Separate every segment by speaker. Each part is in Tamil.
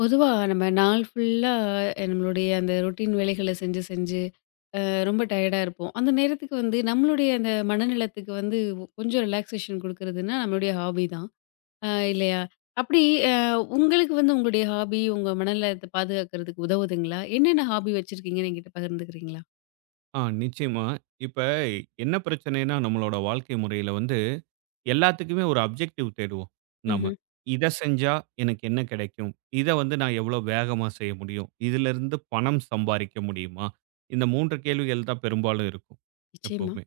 Speaker 1: பொதுவா நம்ம நாள் ஃபுல்லா நம்மளுடைய அந்த ரொட்டீன் வேலைகள செஞ்சு, செஞ்சு ரொம்ப டயர்டா இருப்போம். அந்த நேரத்துக்கு வந்து நம்மளுடைய அந்த மனநலத்துக்கு வந்து கொஞ்சம் ரிலாக்சேஷன் குடுக்குறதுன்னா, நம்மளுடைய ஹாபி தான். இல்லையா? அப்படி. அ உங்களுக்கு வந்து உங்களுடைய ஹாபி உங்க மனநலத்த பாதுகாக்கிறதுக்கு உதவுதுங்களா? என்னென்ன ஹாபி வச்சிருக்கீங்கன்னு என்கிட்ட பகிர்ந்துக்கிறீங்களா?
Speaker 2: ஆ நிச்சயமா. இப்ப என்ன பிரச்சனைன்னா, நம்மளோட வாழ்க்கை முறையில வந்து எல்லாத்துக்குமே ஒரு அப்ஜெக்டிவ் தேடுவோம் நாம.
Speaker 1: ம்ஹ்ம்.
Speaker 2: இத செஞ்சா எனக்கு என்ன கிடைக்கும்? இத வந்து நான் எவ்வளோ வேகமா செய்ய முடியும்? இதிலிருந்து பணம் சம்பாரிக்க முடியுமா? இந்த 3 கேள்விகள் தான் பெரும்பாலும் இருக்கும்
Speaker 1: நிச்சயமா.
Speaker 2: எப்பவுமே.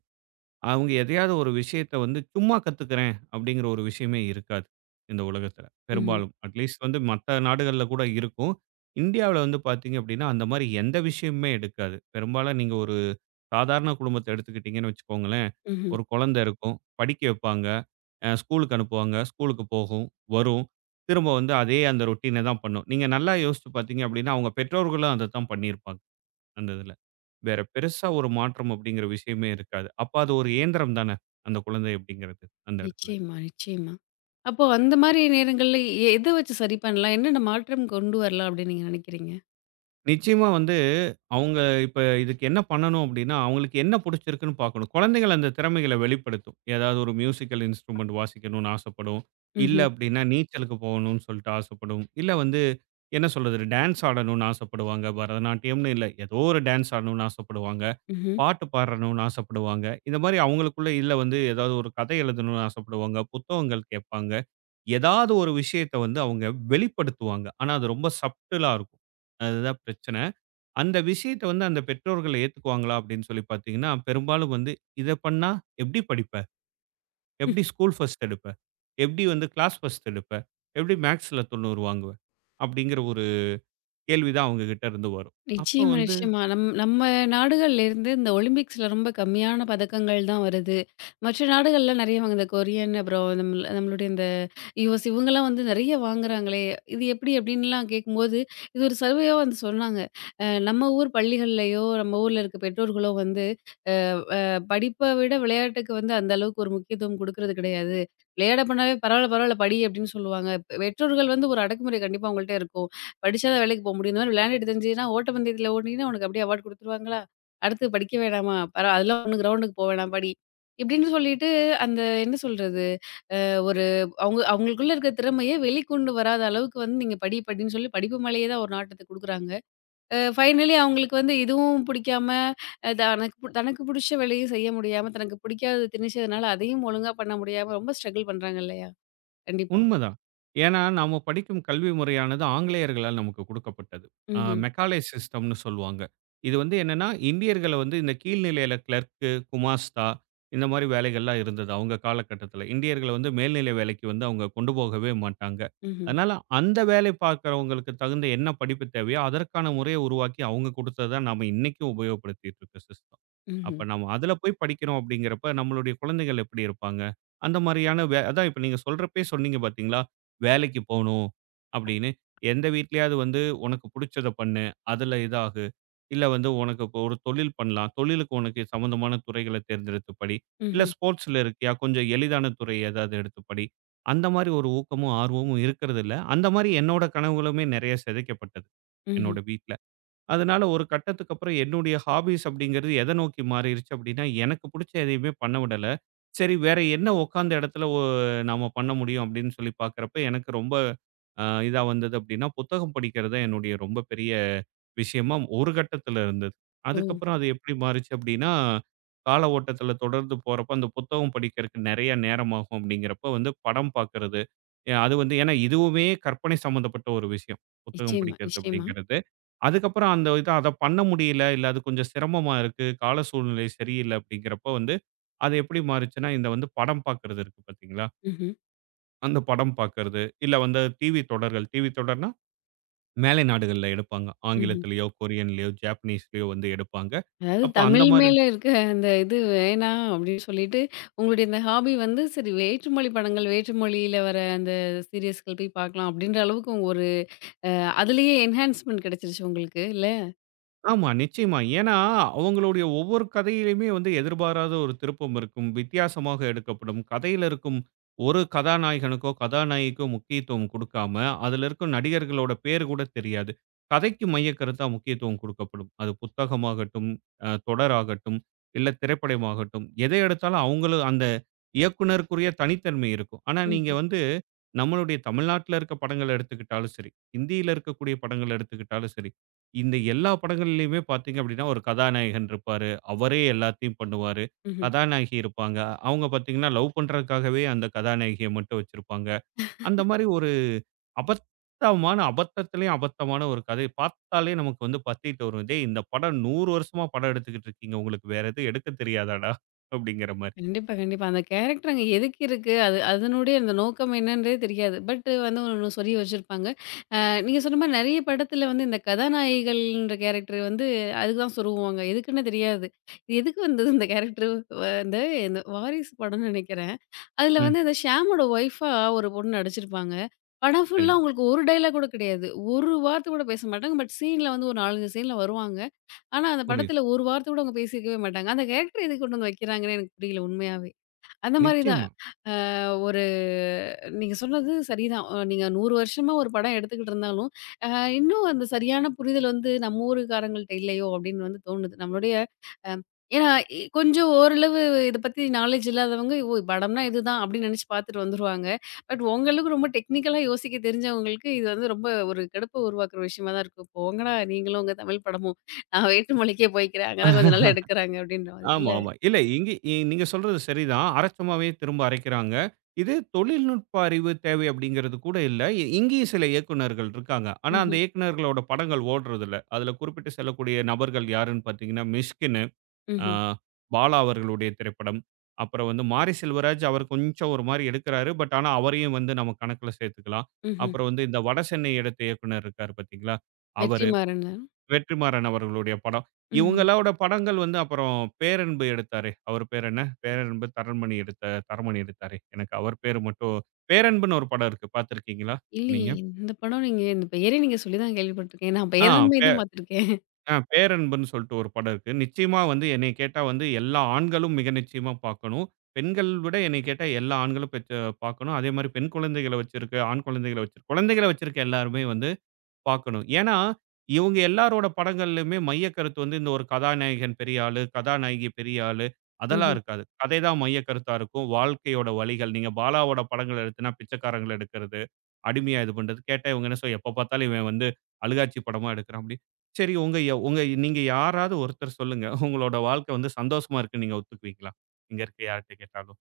Speaker 2: அவங்க எதையாவது ஒரு விஷயத்த வந்து சும்மா கத்துக்கிறேன் அப்படிங்கிற ஒரு விஷயமே இருக்காது இந்த உலகத்துல
Speaker 1: ம்ஹ்ம்.
Speaker 2: பெரும்பாலும். அட்லீஸ்ட் வந்து மத்த நாடுகள்ல கூட இருக்கும். இந்தியாவுல வந்து பார்த்தீங்க அப்படின்னா, அந்த மாரி எந்த விஷயமுமே எடுக்காது. பெரும்பாலும் நீங்க ஒரு சாதாரண குடும்பத்த எடுத்துக்கிட்டீங்கன்னு வச்சுக்கோங்களேன்,
Speaker 1: ம்ஹ்ம்.
Speaker 2: ஒரு குழந்தை இருக்கும், படிக்க வைப்பாங்க, ஸ்கூலுக்கு அனுப்புவாங்க, ஸ்கூலுக்கு போகும், வரும். திரும்ப வந்து அதே அந்த ரொட்டீன தான் பண்ணும். நீங்க நல்லா யோசிச்சு பார்த்தீங்க அப்படின்னா, அவங்க பெற்றோர்களும் அதத்தான் பண்ணியிருப்பாங்க. அந்த இதுல. வேற பெருசா ஒரு மாற்றம் அப்படிங்கிற விஷயமே இருக்காது. அப்ப அது ஒரு இயந்திரம் தானே, அந்த குழந்தை அப்படிங்கிறது, அந்த இடத்துல.
Speaker 1: நிச்சயமா, நிச்சயமா. அப்போ அந்த மாரி நேரங்கள்ல எத வச்சு சரி பண்ணலாம்? என்னென்ன மாற்றம் கொண்டு வரலாம் அப்படின்னு நீங்க நினைக்கிறீங்க?
Speaker 2: நிச்சயமா வந்து அவங்க இப்ப இதுக்கு என்ன பண்ணணும் அப்படின்னா, அவங்களுக்கு என்ன புடிச்சிருக்குன்னு பார்க்கணும். குழந்தைகள் அந்த திறமைகள வெளிப்படுத்தும். ஏதாவது ஒரு மியூசிக்கல் இன்ஸ்ட்ருமென்ட் வாசிக்கணும்னு ஆசைப்படும். இல்ல
Speaker 1: ம்ஹ்ம்.
Speaker 2: அப்படின்னா நீச்சலுக்கு போகணும்னு சொல்லிட்டு ஆசைப்படும். இல்ல வந்து என்ன சொல்றது? டான்ஸ் ஆடணும்னு ஆசைப்படுவாங்க. பரதநாட்டியம்னு இல்ல, ஏதோ ஒரு டான்ஸ் ஆடணும்னு ஆசைப்படுவாங்க.
Speaker 1: ம்ஹ்ம்.
Speaker 2: பாட்டு பாடணும்னு ஆசைப்படுவாங்க. இந்த மாரி அவங்களுக்குள்ள இல்ல வந்து ஏதாவது ஒரு கதை எழுதணும்னு ஆசைப்படுவாங்க. புத்தகங்கள் கேட்பாங்க. ஏதாவது ஒரு விஷயத்த வந்து அவங்க வெளிப்படுத்துவாங்க. ஆனா அது ரொம்ப சப்டிலா இருக்கும். அதுதான் பிரச்சனை. அந்த விஷயத்த வந்து அந்த பெற்றோர்கள் ஏத்துக்குவாங்களா அப்படின்னு சொல்லி பார்த்தீங்கன்னா, பெரும்பாலும் வந்து இத பண்ணா எப்படி படிப்ப? எப்படி ஸ்கூல் ஃபர்ஸ்ட் எடுப்ப? எப்படி வந்து கிளாஸ் ஃபர்ஸ்ட் எடுப்ப? எப்படி மேத்ஸ்ல 90 வாங்குவ? அப்படிங்கிற ஒரு கேள்வி தான் அவங்க கிட்ட இருந்து வரும். அப்ப
Speaker 1: நிச்சயமா,
Speaker 2: வந்து
Speaker 1: நிச்சயமா. நம்ம நாடுகள்லேருந்து இந்த ஒலிம்பிக்ஸ்ல ரொம்ப கம்மியான பதக்கங்கள் தான் வருது. மற்ற நாடுகள்ல நெறைய வாங்குது. இந்த கொரியன் அப்புறம் நம்மளுடைய இந்த யுஎஸ் இவங்கலாம் வந்து நெறைய வாங்குறாங்களே! இது எப்படி? அப்படின்லாம் கேட்கும்போது, இது ஒரு சர்வேவா வந்து சொன்னாங்க. நம்ம ஊர் பள்ளிகள்லயோ, நம்ம ஊர்ல இருக்க பெற்றோர்களோ வந்து படிப்ப விட விளையாட்டுக்கு வந்து அந்த அளவுக்கு ஒரு முக்கியத்துவம் குடுக்குறது கிடையாது. விளையாட பண்ணாவே பரவால்ல, பரவால்ல படி அப்படின்னு சொல்லுவாங்க. பெற்றோர்கள் வந்து ஒரு அடக்குமுறை கண்டிப்பா அவங்கள்ட்ட இருக்கும். படிச்சா தான் வேலைக்கு போ முடியும். இந்த மாரி விளையாண்டுட்டு திரிஞ்சின்னா, ஓட்டப்பந்தயத்துல ஓடுனீன்னா உனக்கு அப்படியே அவார்ட் குடுத்துருவாங்களா? அடுத்து படிக்க வேணாமா? பரவா அதெல்லாம் ஒண்ணும் கிரவுண்டுக்கு போ வேணாம் படி. இப்படின்னு சொல்லிட்டு அந்த என்ன சொல்றது? ஒரு அவங்க அவங்களுக்குள்ள இருக்க திறமைய வெளிக்கொண்டு வராத அளவுக்கு வந்து நீங்க படி படின்னு சொல்லி படிப்பு மேலேயே தான் ஒரு நாட்டத்த குடுக்குறாங்க. ஃபைனலி அவங்களுக்கு வந்து இதுவும் புடிக்காம, தனக்கு புடிச்ச வேலையும் செய்ய முடியாம, தனக்கு பிடிக்காதது திணிச்சதுனால, அதையும் ஒழுங்கா பண்ண முடியாம ரொம்ப ஸ்ட்ரகிள் பண்றாங்க இல்லையா? கண்டிப்பா.
Speaker 2: உண்மதான். ஏன்னா, நாம படிக்கும் கல்வி முறையானது ஆங்கிலேயர்களால் நமக்கு குடுக்கப்பட்டது.
Speaker 1: ம்ஹ்ம்.
Speaker 2: மெக்காலே சிஸ்டம்னு சொல்லுவாங்க. இது வந்து என்னன்னா, இந்தியர்கள வந்து இந்த கீழ்நிலையில கிளர்க்கு, குமாஸ்தா இந்த மாரி வேலைகள்லாம் இருந்தது அவங்க காலகட்டத்தில. இந்தியர்கள வந்து மேல்நிலை வேலைக்கு வந்து அவங்க கொண்டு போகவே மாட்டாங்க.
Speaker 1: ம்ஹ்ம்.
Speaker 2: அதனால அந்த வேலை பார்க்கிறவங்களுக்கு தகுந்த என்ன படிப்பு தேவையோ, அதற்கான முறைய உருவாக்கி அவங்க குடுத்தது தான் நாம இன்னைக்கும் உபயோகப்படுத்திட்டு இருக்க சிஸ்டம். அப்ப
Speaker 1: ம்ஹ்ம்.
Speaker 2: நம்ம அதுல போய் படிக்கிறோம் அப்படிங்கிறப்ப, நம்மளுடைய குழந்தைகள் எப்படி இருப்பாங்க? அந்த மாரியான அதான் இப்ப நீங்க சொல்றப்பயே சொன்னீங்க பார்த்தீங்களா, "வேலைக்கு போணும்" அப்படின்னு. எந்த வீட்லயாவது வந்து "உனக்கு புடிச்சத பண்ணு, அதுல இதாகு. இல்ல வந்து உனக்கு இப்போ ஒரு தொழில் பண்ணலாம். தொழிலுக்கு உனக்கு சம்மந்தமான துறைகள தேர்ந்தெடுத்து படி. இல்ல
Speaker 1: ம்ஹ்ம்.
Speaker 2: ஸ்போர்ட்ஸ்ல இருக்கியா, கொஞ்சம் எளிதான துறை ஏதாவது எடுத்து படி." அந்த மாரி ஒரு ஊக்கமும், ஆர்வமும் இருக்கிறதில்ல. அந்த மாரி என்னோட கனவுகளுமே நெறைய சிதைக்கப்பட்டது, என்னோட
Speaker 1: ம்ஹ்ம்.
Speaker 2: வீட்ல. அதனால ஒரு கட்டத்துக்கு அப்புறம் என்னுடைய ஹாபீஸ் அப்படிங்கிறது எதை நோக்கி மாறிருச்சு அப்படின்னா, எனக்கு புடிச்ச எதையுமே பண்ண விடல. சரி வேற என்ன உட்காந்த இடத்துல நாம பண்ண முடியும் அப்படின்னு சொல்லி பார்க்கிறப்ப, எனக்கு ரொம்ப இதா வந்தது அப்படின்னா, புத்தகம் படிக்கிறது தான் என்னுடைய ரொம்ப பெரிய விஷயமா ஒரு கட்டத்துல இருந்தது.
Speaker 1: ஓ!
Speaker 2: அதுக்கப்புறம் அது எப்படி மாறுச்சு அப்படின்னா, கால ஓட்டத்துல தொடர்ந்து போறப்ப, அந்த புத்தகம் படிக்கிறதுக்கு நெறைய நேரமாகும் அப்படிங்கிறப்ப வந்து படம் பார்க்கறது. அது வந்து ஏன்னா இதுவுமே கற்பனை சம்மந்தப்பட்ட ஒரு விஷயம். புத்தகம்
Speaker 1: நிச்சயமா,
Speaker 2: படிக்கிறது
Speaker 1: நிச்சயமா.
Speaker 2: அப்படிங்கிறது. அதுக்கப்புறம் அந்த அத பண்ண முடியல, இல்ல அது கொஞ்சம் சிரமமா இருக்கு, கால சூழ்நிலை சரியில்ல அப்படிங்கிறப்ப வந்து, அது எப்படி மாறுச்சுன்னா, இந்த வந்து படம் பார்க்கறது இருக்கு பார்த்தீங்களா?
Speaker 1: ம்ஹ்ம்.
Speaker 2: அந்த படம் பார்க்கறது, இல்ல வந்து டிவி தொடர்கள். டிவி தொடர்னா மேலை நாடுகள்ல எடுப்பாங்க.
Speaker 1: ம்ஹ்ம்.
Speaker 2: ஆங்கிலத்திலயோ, கொரியன்லயோ, ஜாப்பனீஸ்லயோ வந்து எடுப்பாங்க.
Speaker 1: அதாவது
Speaker 2: அப்ப அந்த
Speaker 1: தமிழ்
Speaker 2: மாரி
Speaker 1: மேல இருக்க அந்த இது வேணாம் அப்படின்னு சொல்லிட்டு, உங்களுடைய இந்த ஹாபி வந்து சரி வேற்றுமொழி படங்கள், வேற்றுமொழியில வர அந்த சீரியஸ்கள் போய் பார்க்கலாம் அப்படின்ற அளவுக்கு உங்க ஒரு அ அதிலேயே என்ஹான்ஸ்மென்ட் கிடைச்சிருச்சு உங்களுக்கு இல்ல?
Speaker 2: ஆமா, நிச்சயமா. ஏன்னா, அவங்களுடைய ஒவ்வொரு கதையிலயுமே வந்து எதிர்பாராத ஒரு திருப்பம் இருக்கும். வித்தியாசமாக எடுக்கப்படும். கதையில இருக்கும் ஒரு கதாநாயகனுக்கோ, கதாநாயகிக்கோ முக்கியத்துவம் குடுக்காம, அதுல இருக்கும் நடிகர்களோட பேர் கூட தெரியாது. கதைக்கு மையக்கருத்தா முக்கியத்துவம் குடுக்கப்படும். அது புத்தகமாகட்டும், தொடராகட்டும், இல்ல திரைப்படமாகட்டும், எதை எடுத்தாலும் அவங்களும் அந்த இயக்குனருக்குரிய தனித்தன்மை இருக்கும். ஆனா, நீங்க
Speaker 1: ம்ஹ்ம்.
Speaker 2: வந்து நம்மளுடைய தமிழ்நாட்டுல இருக்க படங்கள எடுத்துக்கிட்டாலும் சரி, ஹிந்தியில இருக்கக்கூடிய படங்கள எடுத்துக்கிட்டாலும் சரி, இந்த எல்லா படங்கள்லயுமே பார்த்தீங்க அப்படின்னா, ஒரு கதாநாயகன் இருப்பாரு. அவரே எல்லாத்தையும் பண்ணுவாரு.
Speaker 1: ம்ஹ்ம்.
Speaker 2: கதாநாயகி இருப்பாங்க. அவங்க பார்த்தீங்கன்னா, லவ் பண்றதுக்காகவே அந்த கதாநாயகிய மட்டும் வச்சிருப்பாங்க. அந்த மாரி ஒரு அபத்தமான அபத்தத்திலயும் அபத்தமான ஒரு கதை. பார்த்தாலே நமக்கு வந்து பத்திட்டு வரும். "டேய், இந்த படம் 100 வருஷமா படம் எடுத்துக்கிட்டு இருக்கீங்க. உங்களுக்கு வேற எதுவும் எடுக்க தெரியாதாடா?" அப்படிங்கிற மாரி.
Speaker 1: கண்டிப்பா, கண்டிப்பா. அந்த கேரக்டர் அங்க எதுக்கு இருக்கு? அது அதனுடைய அந்த நோக்கம் என்னன்றதே தெரியாது. பட் வந்து ஒண்ணு சொல்லி வச்சிருப்பாங்க. நீங்க சொன்ன மாரி நெறைய படத்துல வந்து இந்த கதாநாயகிகள்ன்ற கேரக்டர் வந்து அதுக்கு தான் சொருகுவாங்க. எதுக்குன்னு தெரியாது. இது எதுக்கு வந்தது இந்த கேரக்டர்? வந்து இந்த வாரிசு படம்னு நெனைக்கிறேன். அதுல
Speaker 2: ம்.
Speaker 1: வந்து அந்த ஷியாமோட ஒய்ஃபா ஒரு பொண்ணு நடிச்சிருப்பாங்க. படம் ஃபுல்லா
Speaker 2: சரிங்க.
Speaker 1: உங்களுக்கு ஒரு டயலாக் கூட கிடையாது. ஒரு வார்த்தை கூட பேச மாட்டாங்க. பட் சீன்ல வந்து ஒரு 4, 5 சீன்ல வருவாங்க. ஆனா அந்த
Speaker 2: புரியுது.
Speaker 1: படத்துல ஒரு வார்த்தை கூட அவங்க பேசியிருக்கவே மாட்டாங்க. அந்த கேரக்டர் எதுக்கு கொண்டு வந்து வைக்கிறாங்கன்னு எனக்கு புரியல உண்மையாவே. அந்த மாரி தான்.
Speaker 2: நிச்சயமா.
Speaker 1: அ ஒரு நீங்க சொன்னது சரிதான். நீங்க 100 வருஷமா ஒரு படம் எடுத்துக்கிட்டு இருந்தாலும், அ இன்னும் அந்த சரியான புரிதல் வந்து நம்ம ஊருக்காரங்கள்ட்ட இல்லையோ! அப்டின்னு வந்து தோணுது. நம்மளுடைய அ ஏன்னா கொஞ்சம் ஓரளவு இத பத்தி நாலேட்ஜ் இல்லாதவங்க, ஓ! படம்னா இதுதான் அப்டின்னு நெனச்சு பார்த்துட்டு வந்துருவாங்க. பட் உங்களுக்கு ரொம்ப டெக்னிக்கலா யோசிக்க தெரிஞ்சவங்களுக்கு, இது வந்து ரொம்ப ஒரு கடுப்ப உருவாக்குற விஷயமா தான் இருக்கும். போங்கடா நீங்களும் உங்க தமிழ் படமும். நான் வேற்று மொழிக்கே போய்க்கிறேன். அங்க தான் கொஞ்சம் நல்லா எடுக்குறாங்க அப்டின்ற மாதிரி
Speaker 2: ஆமா,
Speaker 1: இல்ல.
Speaker 2: ஆமா. இல்ல இங்க நீங்க சொல்றது சரிதான். அரைச்சமாவே திரும்ப அரைக்கிறாங்க. இது தொழில்நுட்ப அறிவு தேவை அப்படிங்கிறது கூட இல்ல. இங்கேயும் சில இயக்குனர்கள் இருக்காங்க. ஆனா, அந்த
Speaker 1: ம்ஹ்ம்,
Speaker 2: இயக்குனர்களோட படங்கள் ஓடுறதில்ல. அதுல குறிப்பிட்டு செல்லக்கூடிய நபர்கள் யாருன்னு பார்த்தீங்கன்னா, மிஷ்கினு, அ
Speaker 1: ம்ஹ்ம்,
Speaker 2: பாலா அவர்களுடைய திரைப்படம். அப்புறம் வந்து மாரி செல்வராஜ் அவர் கொஞ்சம் ஒரு மாரி எடுக்கிறாரு. பட் ஆனா, அவரையும் வந்து நம்ம கணக்குல சேர்த்துக்கலாம்.
Speaker 1: ம்ஹ்ம்.
Speaker 2: அப்புறம் வந்து இந்த வடசென்னை எடுத்த இயக்குனர் இருக்காரு பார்த்தீங்களா? அவரு.
Speaker 1: வெற்றிமாறன்.
Speaker 2: வெற்றிமாறன் அவர்களுடைய படம்.
Speaker 1: ம்ஹ்ம்.
Speaker 2: இவங்களோட படங்கள் வந்து அப்புறம் பேரன்பு எடுத்தாரே, அவர் பேர் என்ன? பேரன்பு தரண்மணி எடுத்த தரமணி எடுத்தாரே, எனக்கு அவர் பேர் மட்டும் பேரன்புன்னு ஒரு படம் இருக்கு. பார்த்திருக்கீங்களா
Speaker 1: இல்லையே!
Speaker 2: நீங்க?
Speaker 1: இந்த படம் நீங்க இந்த பெயரே நீங்க சொல்லி தான் கேள்விப்பட்டுருக்கேன். நான்
Speaker 2: ஆ
Speaker 1: பேராண்மை
Speaker 2: பே
Speaker 1: தான் பார்த்துருக்கேன்.
Speaker 2: ஆ பேரன்புன்னு சொல்லிட்டு ஒரு படம் இருக்கு. நிச்சயமா வந்து என்னைய கேட்டா வந்து எல்லா ஆண்களும் மிக நிச்சயமா பார்க்கணும். பெண்கள் விட என்னைய கேட்டா எல்லா ஆண்களும் பெற்று பார்க்கணும். அதேமாரி பெண் குழந்தைகள வச்சிருக்க, ஆண் குழந்தைகள வச்சிருக்க குழந்தைகள வச்சிருக்க எல்லாருமே வந்து பார்க்கணும். ஏன்னா, இவங்க எல்லாரோட படங்கள்லயுமே மையக்கருத்து வந்து இந்த ஒரு கதாநாயகன் பெரிய ஆளு, கதாநாயகி பெரிய ஆளு அதெல்லாம்
Speaker 1: ம்ஹ்ம்.
Speaker 2: இருக்காது. கதை தான் மையக்கருத்தா இருக்கும். வாழ்க்கையோட வலிகள். நீங்க பாலாவோட படங்கள் எடுத்தீங்கன்னா, பிச்சைக்காரங்கள எடுக்கிறது, அடிமையா இது பண்றது. கேட்டா இவங்க என்ன எப்ப பார்த்தாலும் இவன் வந்து அழுகாட்சி படமா எடுக்கிறான் அப்படி. சரி உங்க நீங்க யாராவது ஒருத்தர் சொல்லுங்க. உங்களோட வாழ்க்கை வந்து சந்தோஷமா இருக்குன்னு நீங்க ஒத்துக்குவீங்களா? இங்க இருக்க யார்ட்ட கேட்டாலும்?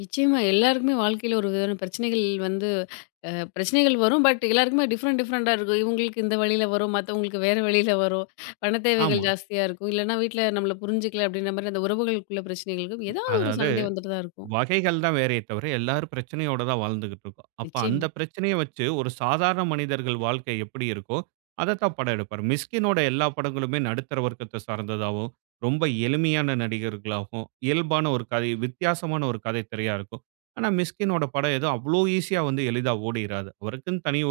Speaker 1: நிச்சயமா எல்லாருக்குமே வாழ்க்கையில ஒரு விதமான பிரச்சனைகள் வந்து பிரச்சனைகள் வரும். பட் எல்லாருக்குமே டிஃப்ரெண்ட் டிஃப்ரெண்ட்டா இருக்கும். இவங்களுக்கு இந்த வழியில வரும், மத்தவங்களுக்கு வேற வழியில வரும். பண தேவைகள்
Speaker 2: ஆமா.
Speaker 1: ஜாஸ்தியா இருக்கும். இல்லன்னா வீட்ல நம்மள புரிஞ்சுக்கல அப்படின்ற மாரி அந்த உறவுகளுக்குள்ள பிரச்சனைகள் இருக்கும். ஏதாவது ஒரு
Speaker 2: அதாவது
Speaker 1: சண்டை வந்துட்டு தான் இருக்கும்.
Speaker 2: வகைகள் தான் வேறயே தவிர, எல்லாரும் பிரச்சனையோட தான் வாழ்ந்துகிட்டு இருக்கோம். அப்ப அந்த
Speaker 1: நிச்சயமா.
Speaker 2: பிரச்சனைய வச்சு ஒரு சாதாரண மனிதர்கள் வாழ்க்கை எப்படி இருக்கோ, அதத்தான் படம் எடுப்பாரு. மிஸ்கினோட எல்லா படங்களுமே நடுத்தர வர்க்கத்த சார்ந்ததாவும், ரொம்ப எளிமையான நடிகர்களாகவும், இயல்பான ஒரு கதை வித்தியாசமான ஒரு கதைத் திரையா இருக்கும். ஆனா, மிஸ்கினோட படம் ஏதோ அவ்ளோ ஈஸியா வந்து எளிதா ஓடிறாது. அவருக்குன்னு தனி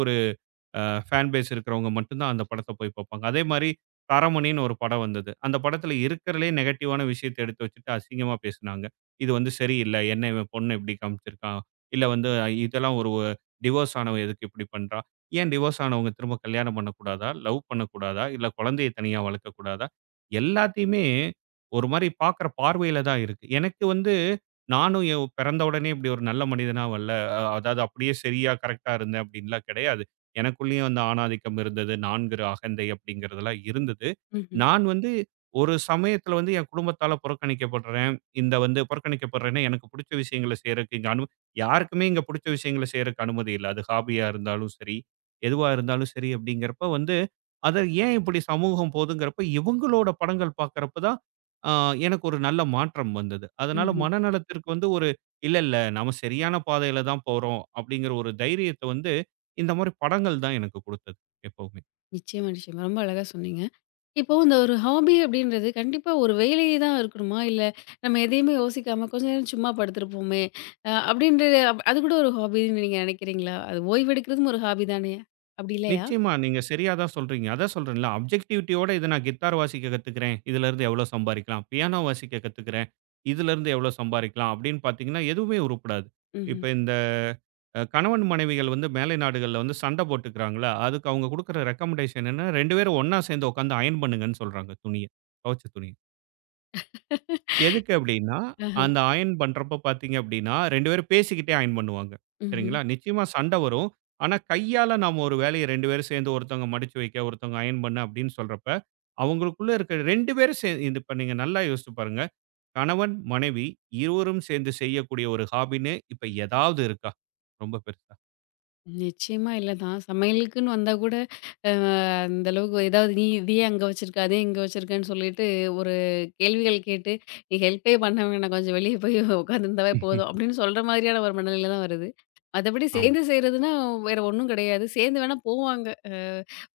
Speaker 2: ஃபேன் பேஸ் இருக்கிறவங்க மட்டும் தான் அந்த படத்த போய் பார்ப்பாங்க. அதே மாரி தரமணின்னு ஒரு படம் வந்தது. அந்த படத்துல இருக்கிறதுலயே நெகட்டிவான விஷயத்த எடுத்து வச்சுட்டு அசிங்கமா பேசுனாங்க. இது வந்து சரியில்ல. என்ன இவன் பொண்ணு இப்படி காமிச்சிருக்கான். இல்ல வந்து இதெல்லாம் ஒரு டிவோர்ஸ் ஆனவ எதுக்கு இப்படி பண்றா? ஏன் டிவோர்ஸ் ஆனவங்க திரும்ப கல்யாணம் பண்ணக்கூடாதா? லவ் பண்ணக்கூடாதா? இல்ல குழந்தைய தனியா வளர்க்கக்கூடாதா? எல்லாத்தையுமே ஒரு மாரி பார்க்குற பார்வையில தான் இருக்கு. எனக்கு வந்து நானும் என் பிறந்த உடனே இப்படி ஒரு நல்ல மனிதனா வரல. அதாவது அப்படியே சரியா கரெக்ட்டா இருந்தேன் அப்படின்லாம் கிடையாது. எனக்குள்ளேயும் அந்த ஆணாதிக்கம் இருந்தது. 4 அகந்தை அப்படிங்கிறதெல்லாம் இருந்தது.
Speaker 1: ம்ஹ்ம்.
Speaker 2: நான் வந்து ஒரு சமயத்துல வந்து என் குடும்பத்தால புறக்கணிக்கப்படுறேன். இந்த வந்து புறக்கணிக்கப்படுறேன்னா, எனக்கு புடிச்ச விஷயங்கள செய்றக்கு இங்க யாருக்குமே இங்க புடிச்ச விஷயங்கள செய்றக்கு அனுமதி இல்ல. அது ஹாபியா இருந்தாலும் சரி, எதுவா இருந்தாலும் சரி அப்படிங்கிறப்ப வந்து, அத ஏன் இப்படி சமூகம் போதுங்கிறப்ப, இவங்களோட படங்கள் பார்க்கறப்ப தான் அ எனக்கு ஒரு நல்ல மாற்றம் வந்தது. அதனால
Speaker 1: ம்ஹ்ம்.
Speaker 2: மனநலத்திற்கு வந்து ஒரு இல்ல இல்ல நம்ம சரியான பாதையில தான் போறோம் அப்படிங்கிற ஒரு தைரியத்த வந்து, இந்த மாரி படங்கள் தான் எனக்கு குடுத்தது எப்பவும்.
Speaker 1: நிச்சயமா, நிச்சயமா. ரொம்ப அழகா சொன்னீங்க. இப்போ இந்த ஒரு ஹாபி அப்படின்றது கண்டிப்பா ஒரு வேலையே தான் இருக்கணுமா? இல்ல நம்ம எதையுமே யோசிக்காம கொஞ்ச நேரம் சும்மா படுத்திருப்போமே, அப்படின்ற அது கூட ஒரு ஹாபின்னு நீங்க நினைக்கிறீங்களா? அது ஓய்வெடுக்கிறதும் ஒரு ஹாபி தானே? அப்படி இல்லையா?
Speaker 2: நிச்சயமா. நீங்க சரியா தான் சொல்றீங்க. அதான் சொல்றேன்ல, அப்ஜெக்டிவிட்டியோட இத நான் கித்தார் வாசிக்க கத்துக்கிறேன். இதுலருந்து எவ்வளோ சம்பாரிக்கலாம்? பியானோ வாசிக்க கத்துக்கிறேன். இதுலருந்து எவ்வளோ சம்பாரிக்கலாம்? அப்படின்னு பார்த்தீங்கன்னா, எதுவுமே உருப்படாது.
Speaker 1: ம்ஹ்ம்.
Speaker 2: இப்ப இந்த கணவன் மனைவிகள் வந்து மேலை நாடுகள்ல வந்து சண்டை போட்டுக்கிறாங்களா, அதுக்கு அவங்க குடுக்குற ரெக்கமெண்டேஷன் என்ன, 2 பேரும் ஒண்ணா சேர்ந்து உட்காந்து அயர்ன் பண்ணுங்கன்னு சொல்றாங்க துணிய. துவைச்ச துணிய. எதுக்கு அப்படின்னா,
Speaker 1: ஆஹ.
Speaker 2: அந்த அயர்ன் பண்றப்ப பார்த்தீங்க அப்படின்னா, 2 பேரும் பேசிக்கிட்டே அயர்ன் பண்ணுவாங்க.
Speaker 1: ம்ஹ்ம்.
Speaker 2: சரிங்களா? நிச்சயமா சண்டை வரும். ஆனா, கையால நாம ஒரு வேலைய 2 பேரும் சேர்ந்து ஒருத்தவங்க மடிச்சு வைக்க, ஒருத்தவங்க அயர்ன் பண்ண அப்படின்னு சொல்றப்ப, அவங்களுக்குள்ள இருக்கிற 2 பேரும் இது இப்ப நீங்க நல்லா யோசிச்சு பாருங்க. கணவன், மனைவி இருவரும் சேர்ந்து செய்யக்கூடிய ஒரு ஹாபின்னு இப்ப ஏதாவது இருக்கா? ரொம்ப பெருசா.
Speaker 1: நிச்சயமா இல்ல தான். சமையலுக்குன்னு வந்தா கூட, அ அந்த அளவுக்கு ஏதாவது நீ இதையே அங்க வச்சிருக்க, அதே இங்க வச்சிருக்கன்னு சொல்லிட்டு ஒரு கேள்விகள் கேட்டு, "நீ ஹெல்ப்பே பண்ண வேணாம். கொஞ்சம் வெளிய போய் உட்காந்துருந்தாவே போதும்." அப்படின்னு சொல்ற மாதிரியான ஒரு மனநிலை தான் வருது. மத்தபடி
Speaker 2: ஆமா.
Speaker 1: சேர்ந்து செய்றதுன்னா வேற ஒண்ணும் கிடையாது. சேர்ந்து வேணா போவாங்க.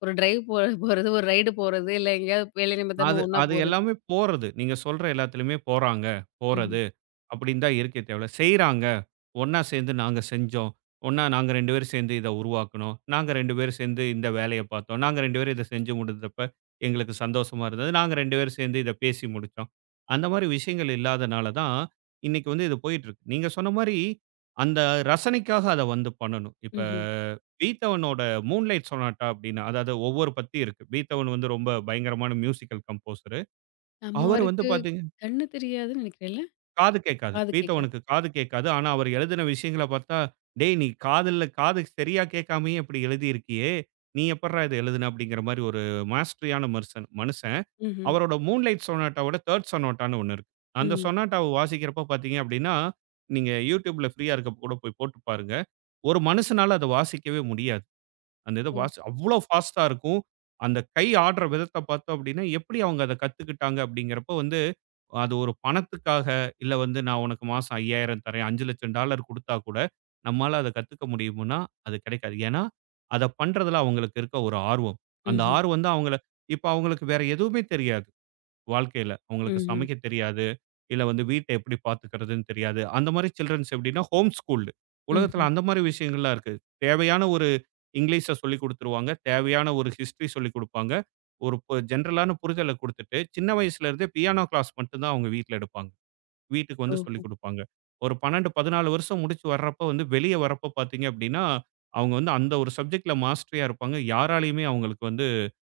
Speaker 1: ஒரு டிரைவ் போறது, ஒரு ரைடு போறது, இல்ல எங்கேயாவது வேலை நிமித்தமா
Speaker 2: அது
Speaker 1: ஒண்ணா
Speaker 2: அது
Speaker 1: போறது.
Speaker 2: எல்லாமே போறது. நீங்க சொல்ற எல்லாத்துலயுமே போறாங்க,
Speaker 1: ம்ஹ்ம்.
Speaker 2: போறது. அப்படின்னு தான் இருக்கே தவிர, செய்றாங்க. ஒண்ணா சேர்ந்து நாங்க செஞ்சோம். ஒண்ணா நாங்க 2 பேரும் சேர்ந்து இத உருவாக்குனோம். நாங்க 2 பேரும் சேர்ந்து இந்த வேலைய பார்த்தோம். நாங்க 2 பேரும் இத செஞ்சு முடிந்தப்ப எங்களுக்கு சந்தோஷமா இருந்தது. நாங்க 2 பேரும் சேர்ந்து இத பேசி முடிச்சோம். அந்த மாரி விஷயங்கள் இல்லாதனால தான், இன்னைக்கு வந்து இது போயிட்டுருக்கு. நீங்க சொன்ன மாரி, அந்த ரசனைக்காக அத வந்து பண்ணணும். இப்ப
Speaker 1: ம்ஹ்ம்.
Speaker 2: பீத்தவனோட "மூன்லைட் சொனாட்டா" அப்படின்னு அதாவது ஒவ்வொரு பத்தி இருக்கு. பீத்தவன் வந்து ரொம்ப பயங்கரமான மியூசிக்கல் கம்போசரு.
Speaker 1: ஆமா,
Speaker 2: அவர் வந்து
Speaker 1: அவருக்கு
Speaker 2: பாத்தீங்கன்னா
Speaker 1: கண்ணு தெரியாதுன்னு நினைக்கிறேன்ல?
Speaker 2: காது கேட்காது.
Speaker 1: காது கேட்காது.
Speaker 2: பீத்தவனுக்கு காது கேட்காது. ஆனா, அவர் எழுதின விஷயங்கள பார்த்தா, "டேய்! நீ காதுல காது சரியா கேட்காமயே இப்படி எழுதியிருக்கியே! நீ எப்புட்றா இத எழுதுன?" அப்படிங்கிற மாரி ஒரு மாஸ்டரியான மனுஷன் மனுசன்.
Speaker 1: ம்ஹ்ம்.
Speaker 2: அவரோட மூன்லைட் சொனாட்டாவோட 3 சொனாட்டான்னு ஒண்ணு இருக்கு. அந்த
Speaker 1: ம்.
Speaker 2: சொனாட்டாவ வாசிக்கிறப்போ பார்த்தீங்க அப்படின்னா, நீங்க YouTubeல ஃப்ரீயா இருக்கப்போ கூட போய் போட்டு பாருங்க. ஒரு மனுஷனால அத வாசிக்கவே முடியாது. அந்த இத
Speaker 1: ஓ!
Speaker 2: வாசி அவ்ளோ ஃபாஸ்ட்டா இருக்கும். அந்த கை ஆடுற விதத்த பார்த்தோம் அப்படின்னா, எப்படி அவங்க அத கத்துக்கிட்டாங்க அப்படிங்கிறப்போ வந்து அது ஒரு பணத்துக்காக, இல்ல வந்து நான் உனக்கு மாசம் 5,000 தரேன், $5,00,000 குடுத்தா கூட, நம்மால அத கத்துக்க முடியும்னா, அது கிடைக்காது. ஏன்னா, அத பண்றதுல அவங்களுக்கு இருக்க ஒரு ஆர்வம். அந்த
Speaker 1: ம்ஹ்ம்.
Speaker 2: ஆர்வம் தான் அவங்கள இப்ப அவங்களுக்கு வேற எதுவுமே தெரியாது, வாழ்க்கையில. அவங்களுக்கு
Speaker 1: ம்ஹ்ம்.
Speaker 2: சமைக்க தெரியாது, இல்ல வந்து வீட்ட எப்படி பாத்துக்கிறதுன்னு தெரியாது. அந்த மாரி சில்ட்ரன்ஸ் எப்படின்னா, ஹோம் ஸ்கூல்டு. உலகத்துல
Speaker 1: ம்ஹ்ம்.
Speaker 2: அந்த மாரி விஷயங்கள்லாம் இருக்கு. தேவையான ஒரு இங்கிலீஷ சொல்லிக் குடுத்துருவாங்க. தேவையான ஒரு ஹிஸ்டரி சொல்லிக் குடுப்பாங்க. ஒரு ஜென்ரலான புரிதல குடுத்துட்டு, சின்ன வயசுல இருந்தே பியானோ கிளாஸ் மட்டும் தான் அவங்க வீட்ல எடுப்பாங்க. வீட்டுக்கு வந்து
Speaker 1: ஓஹோ!
Speaker 2: சொல்லிக் குடுப்பாங்க. ஒரு 12, 14 வருஷம் முடிச்சு வர்றப்ப வந்து வெளிய வர்றப்ப பார்த்தீங்க அப்டின்னா, அவங்க வந்து அந்த ஒரு சப்ஜெக்ட்ல மாஸ்டரியா இருப்பாங்க. யாராலயுமே அவங்களுக்கு வந்து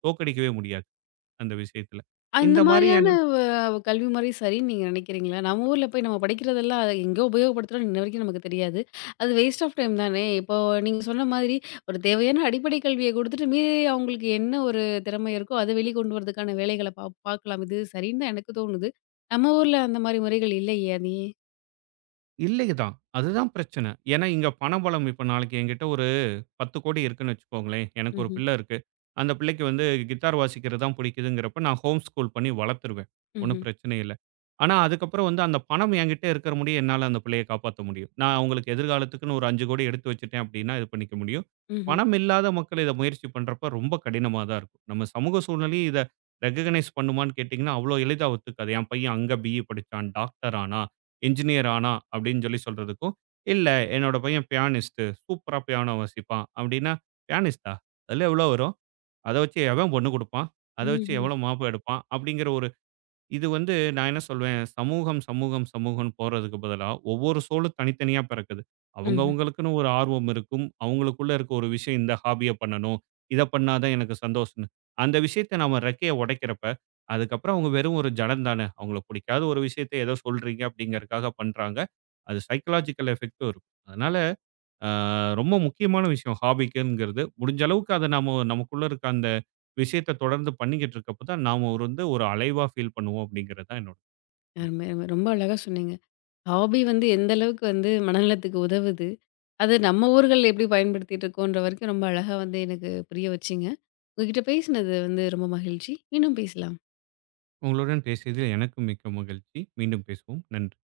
Speaker 2: தோற்கடிக்கவே முடியாது, அந்த விஷயத்துல.
Speaker 1: அந்த
Speaker 2: இந்த
Speaker 1: மாரியான
Speaker 2: மாரியான
Speaker 1: வ கல்வி முறை சரின்னு நீங்க நினைக்கிறீங்களா? நம்ம ஊர்ல போய் நம்ம படிக்கிறதெல்லாம் அத எங்க உபயோகப்படுத்துறோம்னு இன்ன வரைக்கும் நமக்கு தெரியாது. அது வேஸ்ட் ஆஃப் டைம் தானே! இப்போ நீங்க சொன்ன மாதிரி ஒரு தேவையான அடிப்படை கல்விய குடுத்துட்டு, மீதி அவங்களுக்கு என்ன ஒரு திறமை இருக்கோ, அத வெளி கொண்டு வரதுக்கான வேலைகள பார்க்கலாம். இது சரின்னு தான் எனக்கு தோணுது. நம்ம ஊர்ல அந்த மாரி முறைகள் இல்லயே! அது ஏன்?
Speaker 2: இல்லைங்க தான். அதுதான் பிரச்சன. ஏன்னா இங்க பணபலம் இப்ப நாளைக்கு என்கிட்ட ஒரு 10,00,00,000 இருக்குன்னு வச்சுக்கோங்களேன். எனக்கு ஒரு
Speaker 1: ம்ஹ்ம்.
Speaker 2: பிள்ளை இருக்கு. அந்த பிள்ளைக்கு வந்து கிட்டார் வாசிக்கிறது தான் பிடிக்குதுங்கிறப்ப, நான் ஹோம் ஸ்கூல் பண்ணி வளர்த்துருவேன். ஒண்ணும்
Speaker 1: ம்ஹ்ம்.
Speaker 2: பிரச்சனை இல்ல. ஆனா, அதுக்கப்புறம் வந்து அந்த பணம் என்கிட்ட இருக்கிற முடிய என்னால அந்த பிள்ளைய காப்பாத்த முடியும். நான் அவங்களுக்கு எதிர்காலத்துக்குன்னு ஒரு 5,00,00,000 எடுத்து வச்சுட்டேன் அப்படின்னா, இது பண்ணிக்க முடியும்.
Speaker 1: ம்ஹ்ம்.
Speaker 2: பணம் இல்லாத மக்கள் இத முயற்சி பண்றப்ப ரொம்ப கடினமா தான் இருக்கும். நம்ம சமூக சூழ்நிலையும் இத ரெககனைஸ் பண்ணுமான்னு கேட்டீங்கன்னா, அவ்வளோ எளிதா ஒத்துக்காது. என் பையன் அங்க பிஇ படிச்சான், டாக்டர் ஆனா, என்ஜினியர் ஆனா அப்படின்னு சொல்லி சொல்றதுக்கும், இல்ல என்னோட பையன் பியானிஸ்ட்டு. சூப்பரா பியானோ வாசிப்பான் அப்டின்னா, "பியானிஸ்ட்டா? அதுல எவ்ளோ வரும்? அத வச்சு எவன் பொண்ணு குடுப்பான்? அத வச்சு
Speaker 1: ம்ஹ்ம்.
Speaker 2: எவ்வளோ மாப்பு எடுப்பான்?" அப்டிங்கிற ஒரு இது வந்து நான் என்ன சொல்வேன், சமூகம், சமூகம், சமூகம்ன்னு போறதுக்கு பதிலா, ஒவ்வொரு சோலும் தனித்தனியா பிறக்குது. அவங்க
Speaker 1: ம்ஹ்ம்.
Speaker 2: அவங்களுக்குன்னு ஒரு ஆர்வம் இருக்கும். அவங்களுக்குள்ள இருக்க ஒரு விஷயம் இந்த ஹாபிய பண்ணணும். இத பண்ணா தான் எனக்கு சந்தோஷம்ன்னு. அந்த விஷயத்த நாம ரெக்கைய உடைக்கிறப்ப, அதுக்கப்புறம் அவங்க வெறும் ஒரு ஜடம் தானே. அவங்களுக்கு பிடிக்காத ஒரு விஷயத்த ஏதோ சொல்றீங்க அப்படிங்கிறதுக்காக பண்றாங்க. அது சைக்காலஜிக்கல் எஃபெக்ட்டும் இருக்கும். அதனால அ ரொம்ப முக்கியமான விஷயம் ஹாபிக்குங்கிறது. முடிஞ்ச அளவுக்கு அத நாம நமக்குள்ள இருக்க அந்த விஷயத்த தொடர்ந்து பண்ணிக்கிட்டு இருக்கப்ப தான் நாம ஒரு வந்து ஒரு அலைவா ஃபீல் பண்ணுவோம் அப்படிங்கிறது தான் என்னோட கருத்து.
Speaker 1: அருமை, அருமை. ரொம்ப அழகா சொன்னீங்க. ஹாபி வந்து எந்த அளவுக்கு வந்து மனநலத்துக்கு உதவுது. அது நம்ம ஊர்கள்ல எப்படி பயன்படுத்திட்டு இருக்கோன்ற வரைக்கும் ரொம்ப அழகா வந்து எனக்கு புரிய வச்சீங்க. உங்ககிட்ட பேசினது வந்து ரொம்ப மகிழ்ச்சி. இன்னும் பேசலாம்.
Speaker 2: உங்களுடன் பேசியதில் எனக்கு மிக்க மகிழ்ச்சி. மீண்டும் பேசுவோம். நன்றி.